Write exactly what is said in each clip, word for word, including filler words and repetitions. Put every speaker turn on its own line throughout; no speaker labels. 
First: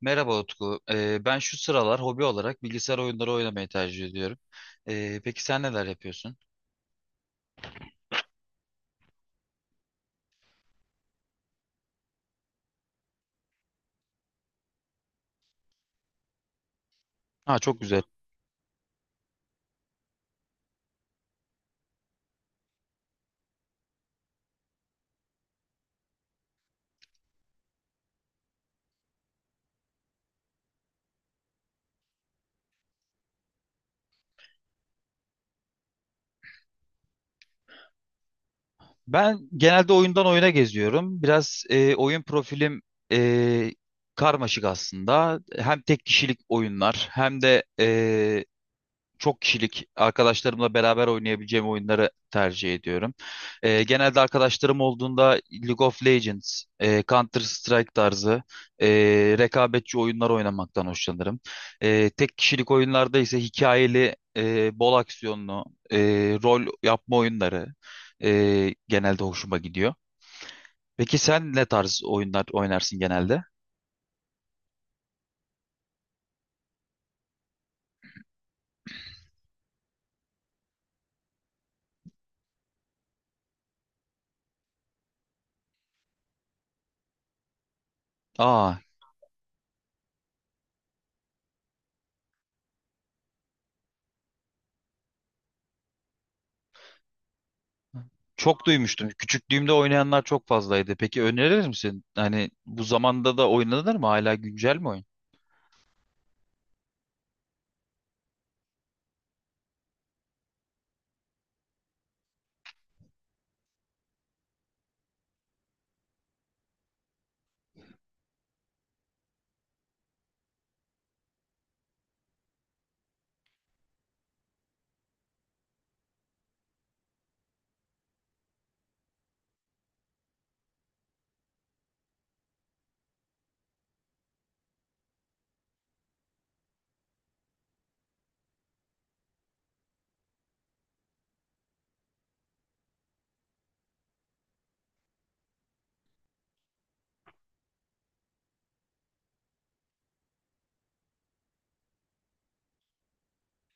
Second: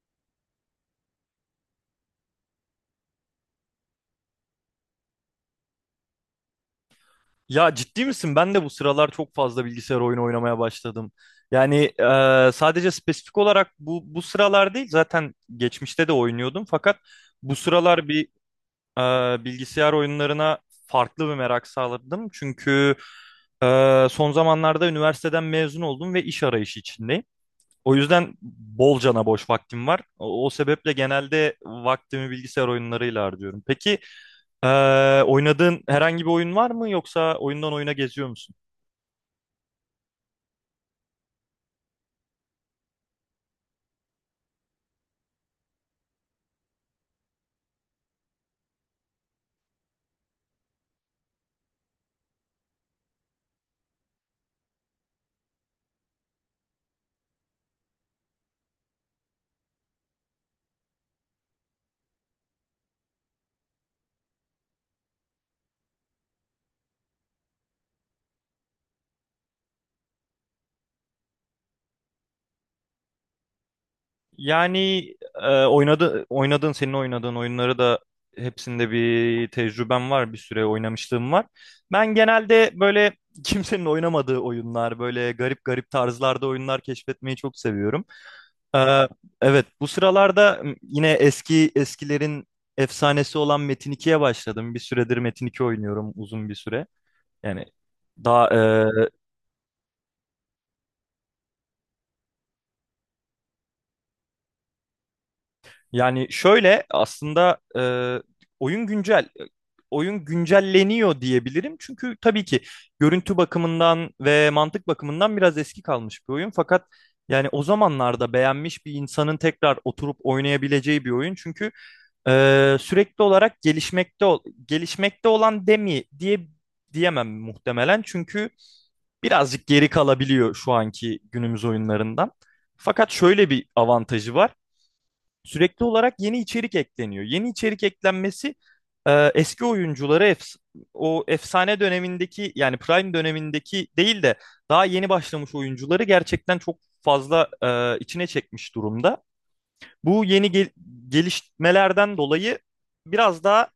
Merhaba Utku. Ee, ben şu sıralar hobi olarak bilgisayar oyunları oynamayı tercih ediyorum. Ee, peki sen neler yapıyorsun?
Ya ciddi misin? Ben de bu sıralar çok fazla bilgisayar oyunu oynamaya başladım. Yani e, sadece spesifik olarak bu bu sıralar değil, zaten geçmişte de oynuyordum. Fakat bu
Ha, çok güzel.
sıralar bir e, bilgisayar oyunlarına farklı bir merak sağladım. Çünkü e, son zamanlarda üniversiteden mezun oldum ve iş arayışı içindeyim. O yüzden bolcana boş vaktim var. O, o sebeple genelde vaktimi bilgisayar oyunlarıyla harcıyorum. Peki. Ee, oynadığın herhangi bir oyun var mı yoksa oyundan oyuna geziyor musun?
Ben genelde oyundan oyuna geziyorum. Biraz e, oyun profilim e, karmaşık aslında. Hem tek kişilik oyunlar hem de e, çok kişilik arkadaşlarımla beraber oynayabileceğim oyunları tercih ediyorum. Ee, genelde arkadaşlarım olduğunda League of Legends, e, Counter Strike tarzı e, rekabetçi oyunlar oynamaktan hoşlanırım. E, tek kişilik oyunlarda ise hikayeli, e, bol aksiyonlu, e, rol yapma oyunları e, genelde hoşuma gidiyor. Peki sen ne tarz oyunlar oynarsın genelde?
Yani e, oynadı, oynadığın senin oynadığın oyunları da hepsinde bir tecrübem var, bir süre oynamışlığım var. Ben genelde böyle kimsenin oynamadığı oyunlar, böyle garip garip tarzlarda oyunlar keşfetmeyi çok seviyorum.
Aa,
Ee, evet, bu sıralarda yine eski eskilerin efsanesi olan Metin ikiye başladım. Bir süredir Metin iki oynuyorum uzun bir süre. Yani daha
çok duymuştum. Küçüklüğümde oynayanlar çok fazlaydı. Peki önerir misin? Hani bu zamanda da oynanır mı? Hala güncel mi oyun?
Yani şöyle aslında e, oyun güncel e, oyun güncelleniyor diyebilirim. Çünkü tabii ki görüntü bakımından ve mantık bakımından biraz eski kalmış bir oyun. Fakat yani o zamanlarda beğenmiş bir insanın tekrar oturup oynayabileceği bir oyun. Çünkü e, sürekli olarak gelişmekte ol- gelişmekte olan demi diye diyemem muhtemelen. Çünkü birazcık geri kalabiliyor şu anki günümüz oyunlarından. Fakat şöyle bir avantajı var. Sürekli olarak yeni içerik ekleniyor. Yeni içerik eklenmesi e, eski oyuncuları efs- o efsane dönemindeki yani Prime dönemindeki değil de daha yeni başlamış oyuncuları gerçekten çok fazla e, içine çekmiş durumda. Bu yeni gel- gelişmelerden dolayı biraz daha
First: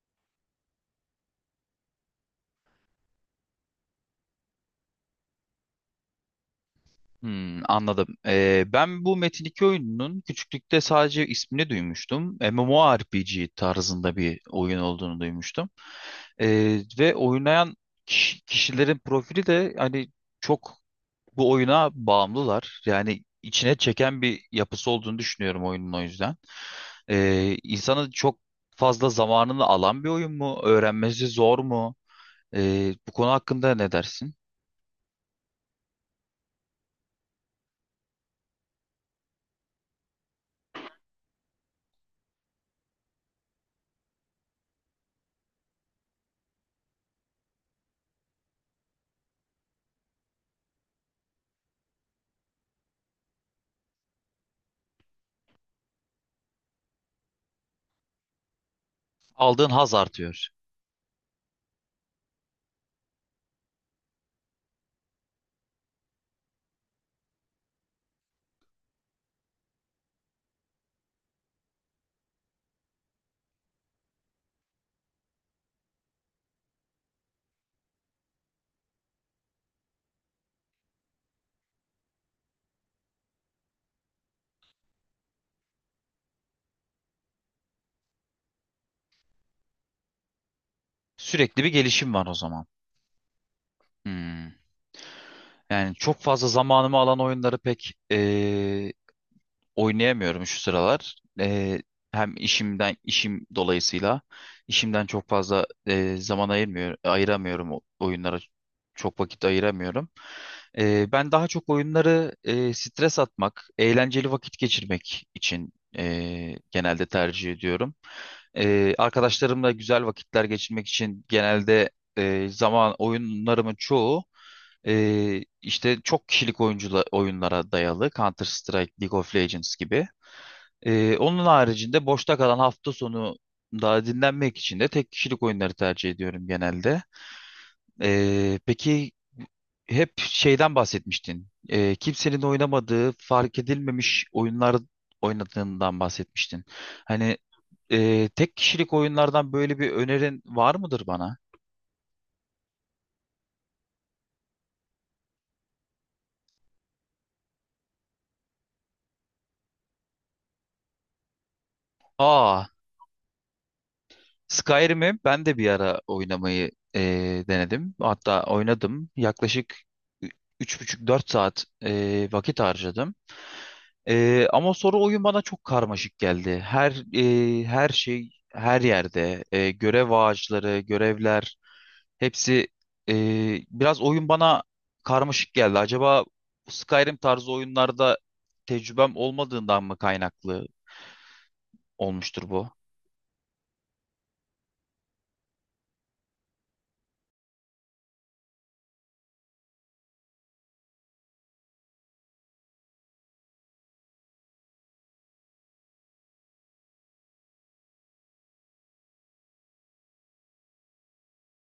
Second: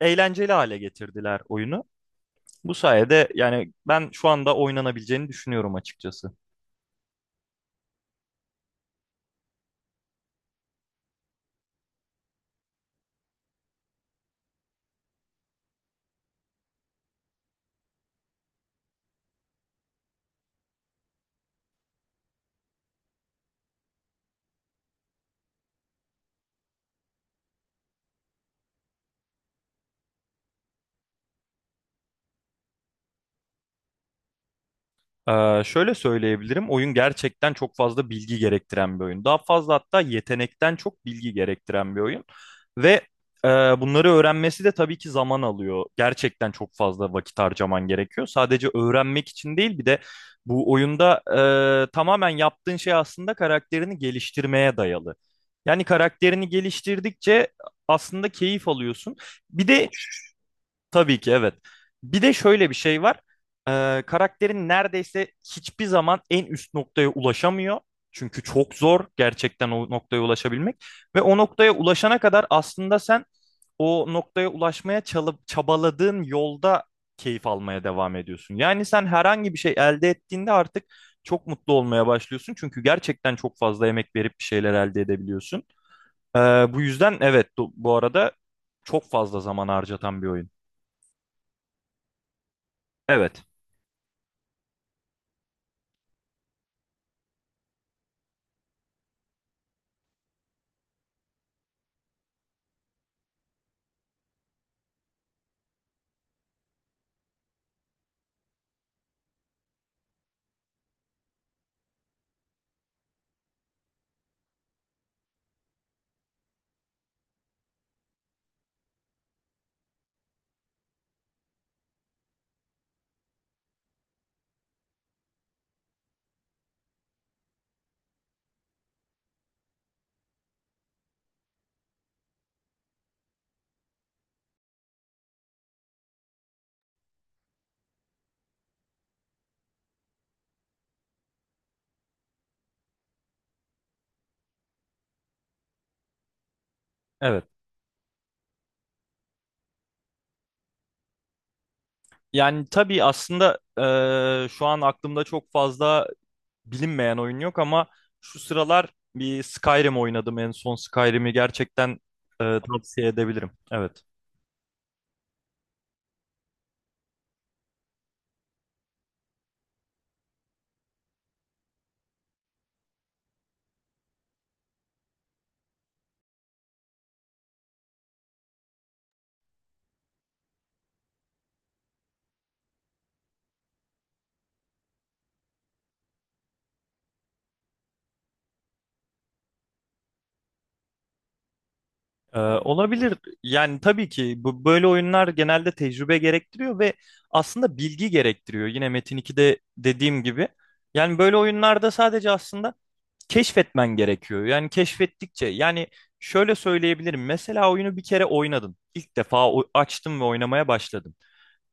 eğlenceli hale getirdiler oyunu. Bu sayede yani ben şu anda oynanabileceğini düşünüyorum açıkçası.
Hmm, anladım. Ee, ben bu Metin iki oyununun küçüklükte sadece ismini duymuştum. MMORPG tarzında bir oyun olduğunu duymuştum. Ee, ve oynayan kiş- kişilerin profili de hani çok bu oyuna bağımlılar. Yani içine çeken bir yapısı olduğunu düşünüyorum oyunun, o yüzden. Ee, insanı çok fazla zamanını alan bir oyun mu? Öğrenmesi zor mu? Ee, bu konu hakkında ne dersin?
Ee, şöyle söyleyebilirim. Oyun gerçekten çok fazla bilgi gerektiren bir oyun. Daha fazla hatta yetenekten çok bilgi gerektiren bir oyun. Ve e, bunları öğrenmesi de tabii ki zaman alıyor. Gerçekten çok fazla vakit harcaman gerekiyor. Sadece öğrenmek için değil bir de bu oyunda e, tamamen yaptığın şey aslında karakterini geliştirmeye dayalı. Yani karakterini geliştirdikçe aslında keyif alıyorsun. Bir
Aldığın
de
haz artıyor.
Tabii ki evet. Bir de şöyle bir şey var. Ee, karakterin neredeyse hiçbir zaman en üst noktaya ulaşamıyor. Çünkü çok zor gerçekten o noktaya ulaşabilmek. Ve o noktaya ulaşana kadar aslında sen o noktaya ulaşmaya çalıp çabaladığın yolda keyif almaya devam ediyorsun. Yani sen herhangi bir şey elde ettiğinde artık çok mutlu olmaya başlıyorsun. Çünkü gerçekten çok fazla emek verip bir şeyler elde edebiliyorsun. Ee, bu yüzden evet do- Bu arada çok fazla zaman harcatan bir oyun.
Sürekli bir gelişim var o zaman.
Evet.
Hmm. Yani çok fazla zamanımı alan oyunları pek ee, oynayamıyorum şu sıralar. Eee, hem işimden işim dolayısıyla işimden çok fazla eee, zaman ayırmıyor, ayıramıyorum, o- oyunlara çok vakit ayıramıyorum. Eee, ben daha çok oyunları eee, stres atmak, eğlenceli vakit geçirmek için eee, genelde tercih ediyorum. Ee, arkadaşlarımla güzel vakitler geçirmek için genelde e, zaman oyunlarımın çoğu e, işte çok kişilik oyuncula, oyunlara dayalı. Counter Strike, League of Legends gibi. Ee, onun haricinde boşta kalan hafta sonu daha dinlenmek için de tek kişilik oyunları tercih ediyorum genelde. Ee, peki, hep şeyden bahsetmiştin. Ee, kimsenin oynamadığı, fark edilmemiş oyunlar oynadığından bahsetmiştin. Hani
Evet.
ee, tek kişilik oyunlardan böyle bir önerin var mıdır bana?
Yani tabii aslında eee, şu an aklımda çok fazla bilinmeyen oyun yok ama şu sıralar bir Skyrim oynadım. En son Skyrim'i gerçekten eee,
Aa,
tavsiye edebilirim. Evet.
Skyrim'i ben de bir ara oynamayı ee, denedim. Hatta oynadım. Yaklaşık üç buçuk dört saat ee, vakit harcadım. Ee, ama sonra oyun bana çok karmaşık geldi. Her e, her şey her yerde, e, görev ağaçları, görevler, hepsi e, biraz, oyun bana karmaşık geldi. Acaba Skyrim tarzı oyunlarda tecrübem olmadığından mı kaynaklı
Eee,
olmuştur bu?
olabilir. Yani tabii ki bu böyle oyunlar genelde tecrübe gerektiriyor ve aslında bilgi gerektiriyor. Yine Metin ikide dediğim gibi. Yani böyle oyunlarda sadece aslında keşfetmen gerekiyor. Yani keşfettikçe yani şöyle söyleyebilirim. Mesela oyunu bir kere oynadın. İlk defa o- açtın ve oynamaya başladın.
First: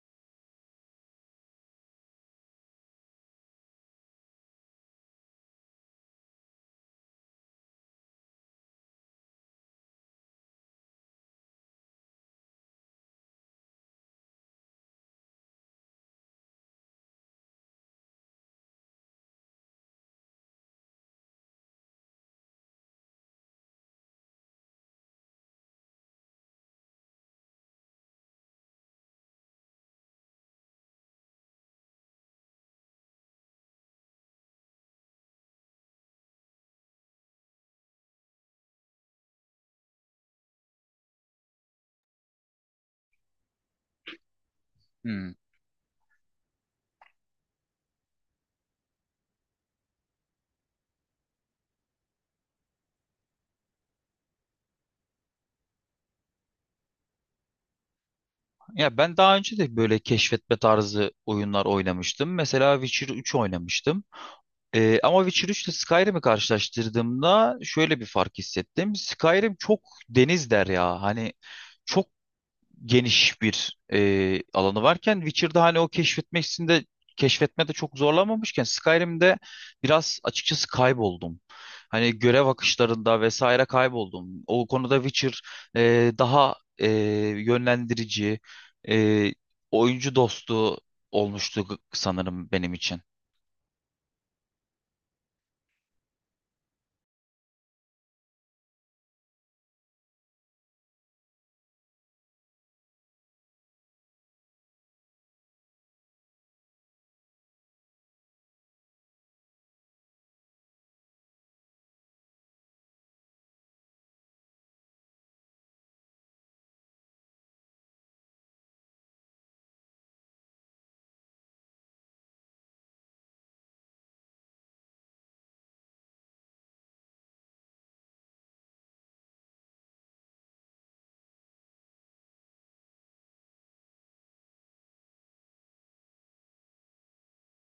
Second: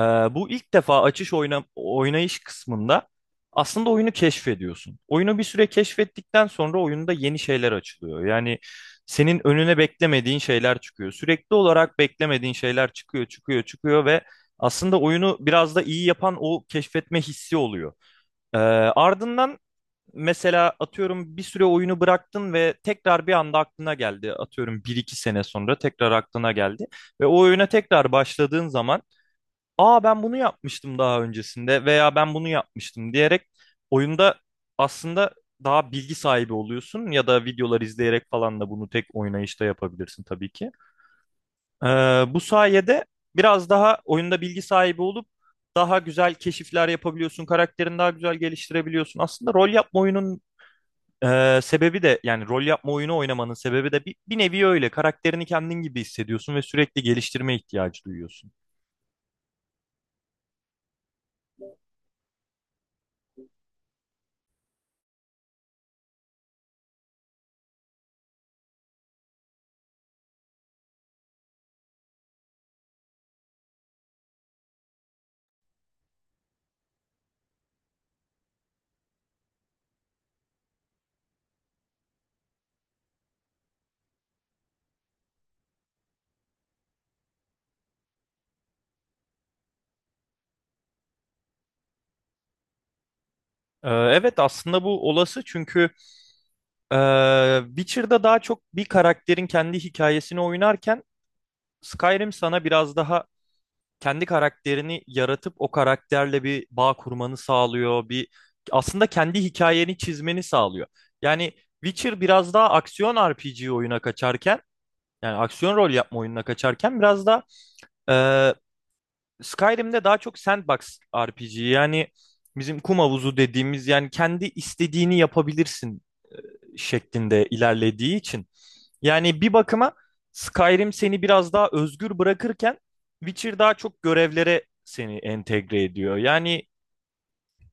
Ee, bu ilk defa açış oyna, oynayış kısmında aslında oyunu keşfediyorsun. Oyunu bir süre keşfettikten sonra oyunda yeni şeyler açılıyor. Yani senin önüne beklemediğin şeyler çıkıyor. Sürekli olarak beklemediğin şeyler çıkıyor, çıkıyor, çıkıyor ve aslında oyunu biraz da iyi yapan o keşfetme hissi oluyor. Ee, ardından Mesela atıyorum bir süre oyunu bıraktın ve tekrar bir anda aklına geldi. Atıyorum bir iki sene sonra tekrar aklına geldi. Ve o oyuna tekrar başladığın zaman aa ben bunu yapmıştım daha öncesinde veya ben bunu yapmıştım diyerek oyunda aslında daha bilgi sahibi oluyorsun ya da videolar izleyerek falan da bunu tek oynayışta yapabilirsin tabii ki. Ee, Bu sayede biraz daha oyunda bilgi sahibi olup
Hmm.
daha güzel keşifler yapabiliyorsun, karakterini daha güzel geliştirebiliyorsun. Aslında rol yapma oyunun ee, sebebi de yani rol yapma oyunu oynamanın sebebi de bir, bir nevi öyle. Karakterini kendin gibi hissediyorsun ve sürekli geliştirme ihtiyacı duyuyorsun.
Ya ben daha önce de böyle keşfetme tarzı oyunlar oynamıştım. Mesela Witcher üç oynamıştım. Ee, ama Witcher üç ile Skyrim'i karşılaştırdığımda şöyle bir fark hissettim. Skyrim çok deniz derya. Hani çok geniş bir e, alanı varken Witcher'da hani o keşfetmesinde keşfetmede çok zorlanmamışken Skyrim'de biraz açıkçası kayboldum. Hani görev akışlarında vesaire kayboldum. O konuda Witcher e, daha e, yönlendirici, e, oyuncu dostu olmuştu sanırım benim için.
Ee, evet, aslında bu olası çünkü e, Witcher'da daha çok bir karakterin kendi hikayesini oynarken Skyrim sana biraz daha kendi karakterini yaratıp o karakterle bir bağ kurmanı sağlıyor. Bir aslında kendi hikayeni çizmeni sağlıyor. Yani Witcher biraz daha aksiyon R P G oyuna kaçarken yani aksiyon rol yapma oyununa kaçarken biraz da e, Skyrim'de daha çok sandbox R P G yani bizim kum havuzu dediğimiz yani kendi istediğini yapabilirsin şeklinde ilerlediği için. Yani bir bakıma Skyrim seni biraz daha özgür bırakırken Witcher daha çok görevlere seni entegre ediyor. Yani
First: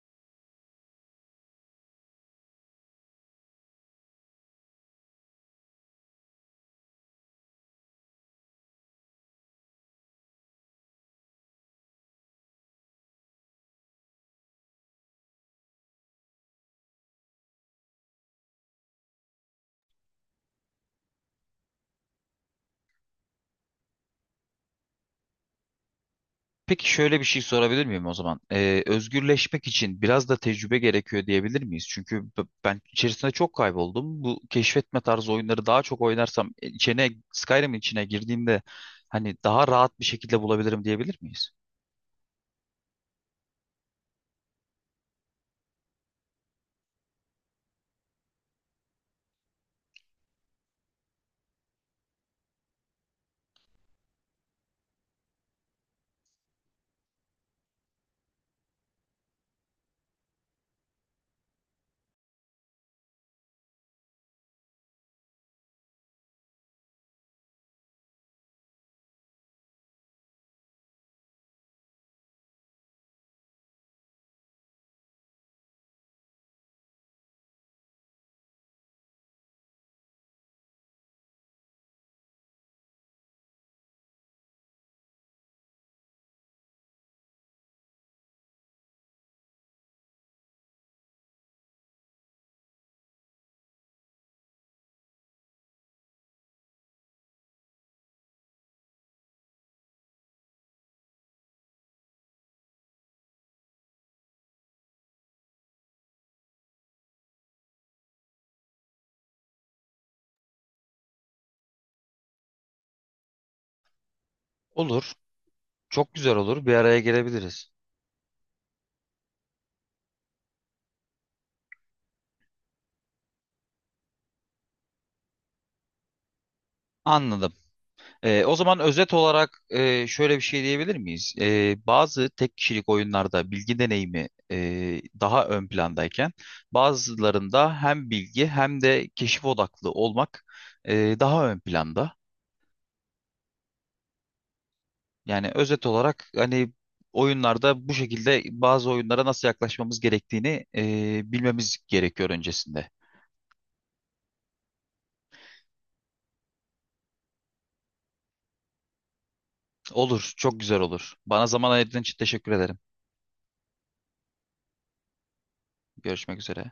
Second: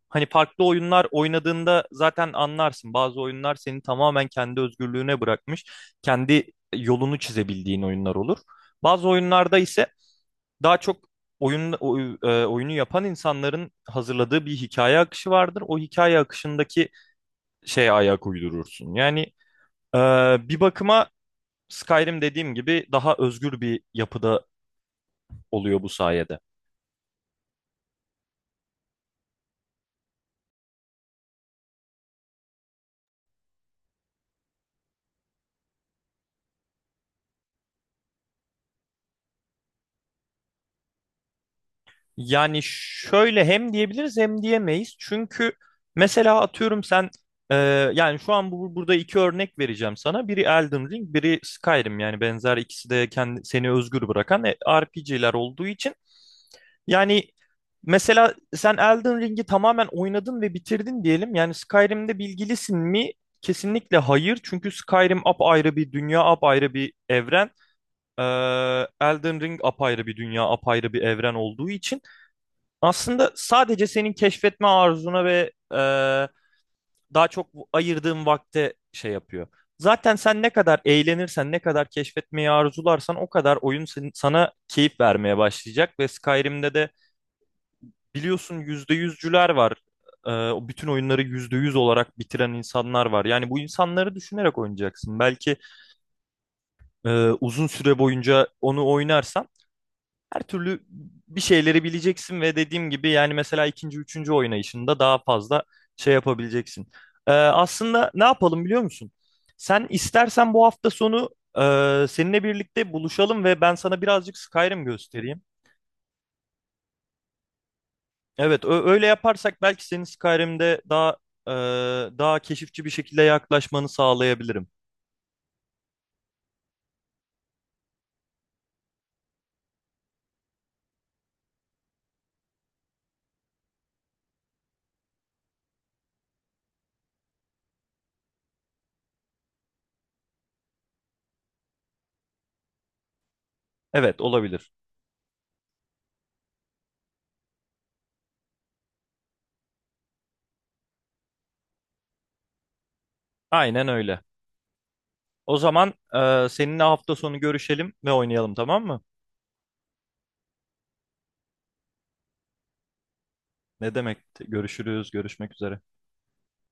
hani farklı oyunlar oynadığında zaten anlarsın. Bazı oyunlar seni tamamen kendi özgürlüğüne bırakmış, kendi yolunu çizebildiğin oyunlar olur. Bazı oyunlarda ise daha çok oyun oy- e, oyunu yapan insanların hazırladığı bir hikaye akışı vardır. O hikaye akışındaki şeye ayak uydurursun. Yani e, bir bakıma Skyrim dediğim gibi daha özgür bir yapıda oluyor bu sayede.
Peki şöyle bir şey sorabilir miyim o zaman? Ee, özgürleşmek için biraz da tecrübe gerekiyor diyebilir miyiz? Çünkü b- ben içerisinde çok kayboldum. Bu keşfetme tarzı oyunları daha çok oynarsam e, içine Skyrim'in içine girdiğimde hani daha rahat bir şekilde bulabilirim diyebilir miyiz?
Yani şöyle hem diyebiliriz hem diyemeyiz. Çünkü mesela atıyorum sen e, yani şu an bu, burada iki örnek vereceğim sana. Biri Elden Ring, biri Skyrim. Yani benzer ikisi de kendi, seni özgür bırakan R P G'ler olduğu için. Yani mesela sen Elden Ring'i tamamen oynadın ve bitirdin diyelim. Yani Skyrim'de bilgilisin mi? Kesinlikle hayır. Çünkü Skyrim apayrı bir dünya, apayrı bir evren. Ee, Elden Ring apayrı bir dünya, apayrı bir evren olduğu için. Aslında sadece senin keşfetme arzuna ve e, daha çok ayırdığın vakte şey yapıyor. Zaten sen ne kadar eğlenirsen, ne kadar keşfetmeyi arzularsan o kadar oyun sen- sana keyif vermeye başlayacak. Ve Skyrim'de de biliyorsun yüzde yüzcüler var. E, o bütün oyunları yüzde yüz olarak bitiren insanlar var. Yani bu insanları düşünerek oynayacaksın. Belki e, uzun süre boyunca onu oynarsan her türlü bir şeyleri bileceksin ve dediğim gibi yani mesela ikinci, üçüncü oynayışında daha fazla şey yapabileceksin. Ee, aslında ne yapalım biliyor musun? Sen istersen bu hafta sonu e, seninle birlikte buluşalım ve ben sana birazcık Skyrim
Olur.
göstereyim.
Çok güzel olur. Bir araya gelebiliriz.
Evet, ö- öyle yaparsak belki senin Skyrim'de daha e, daha keşifçi bir şekilde yaklaşmanı sağlayabilirim.
Anladım. Ee, o zaman özet olarak e, şöyle bir şey diyebilir miyiz? Ee, bazı tek kişilik oyunlarda bilgi deneyimi e, daha ön plandayken, bazılarında hem bilgi hem de keşif odaklı olmak e, daha ön planda.
Evet, olabilir.
Yani özet olarak hani oyunlarda bu şekilde bazı oyunlara nasıl yaklaşmamız gerektiğini e, bilmemiz gerekiyor öncesinde.
Aynen öyle. O zaman e, seninle hafta sonu görüşelim ve oynayalım, tamam mı?
Olur, çok güzel olur. Bana zaman ayırdığın için teşekkür ederim.
Ne demek? Görüşürüz, görüşmek üzere.
Görüşmek üzere.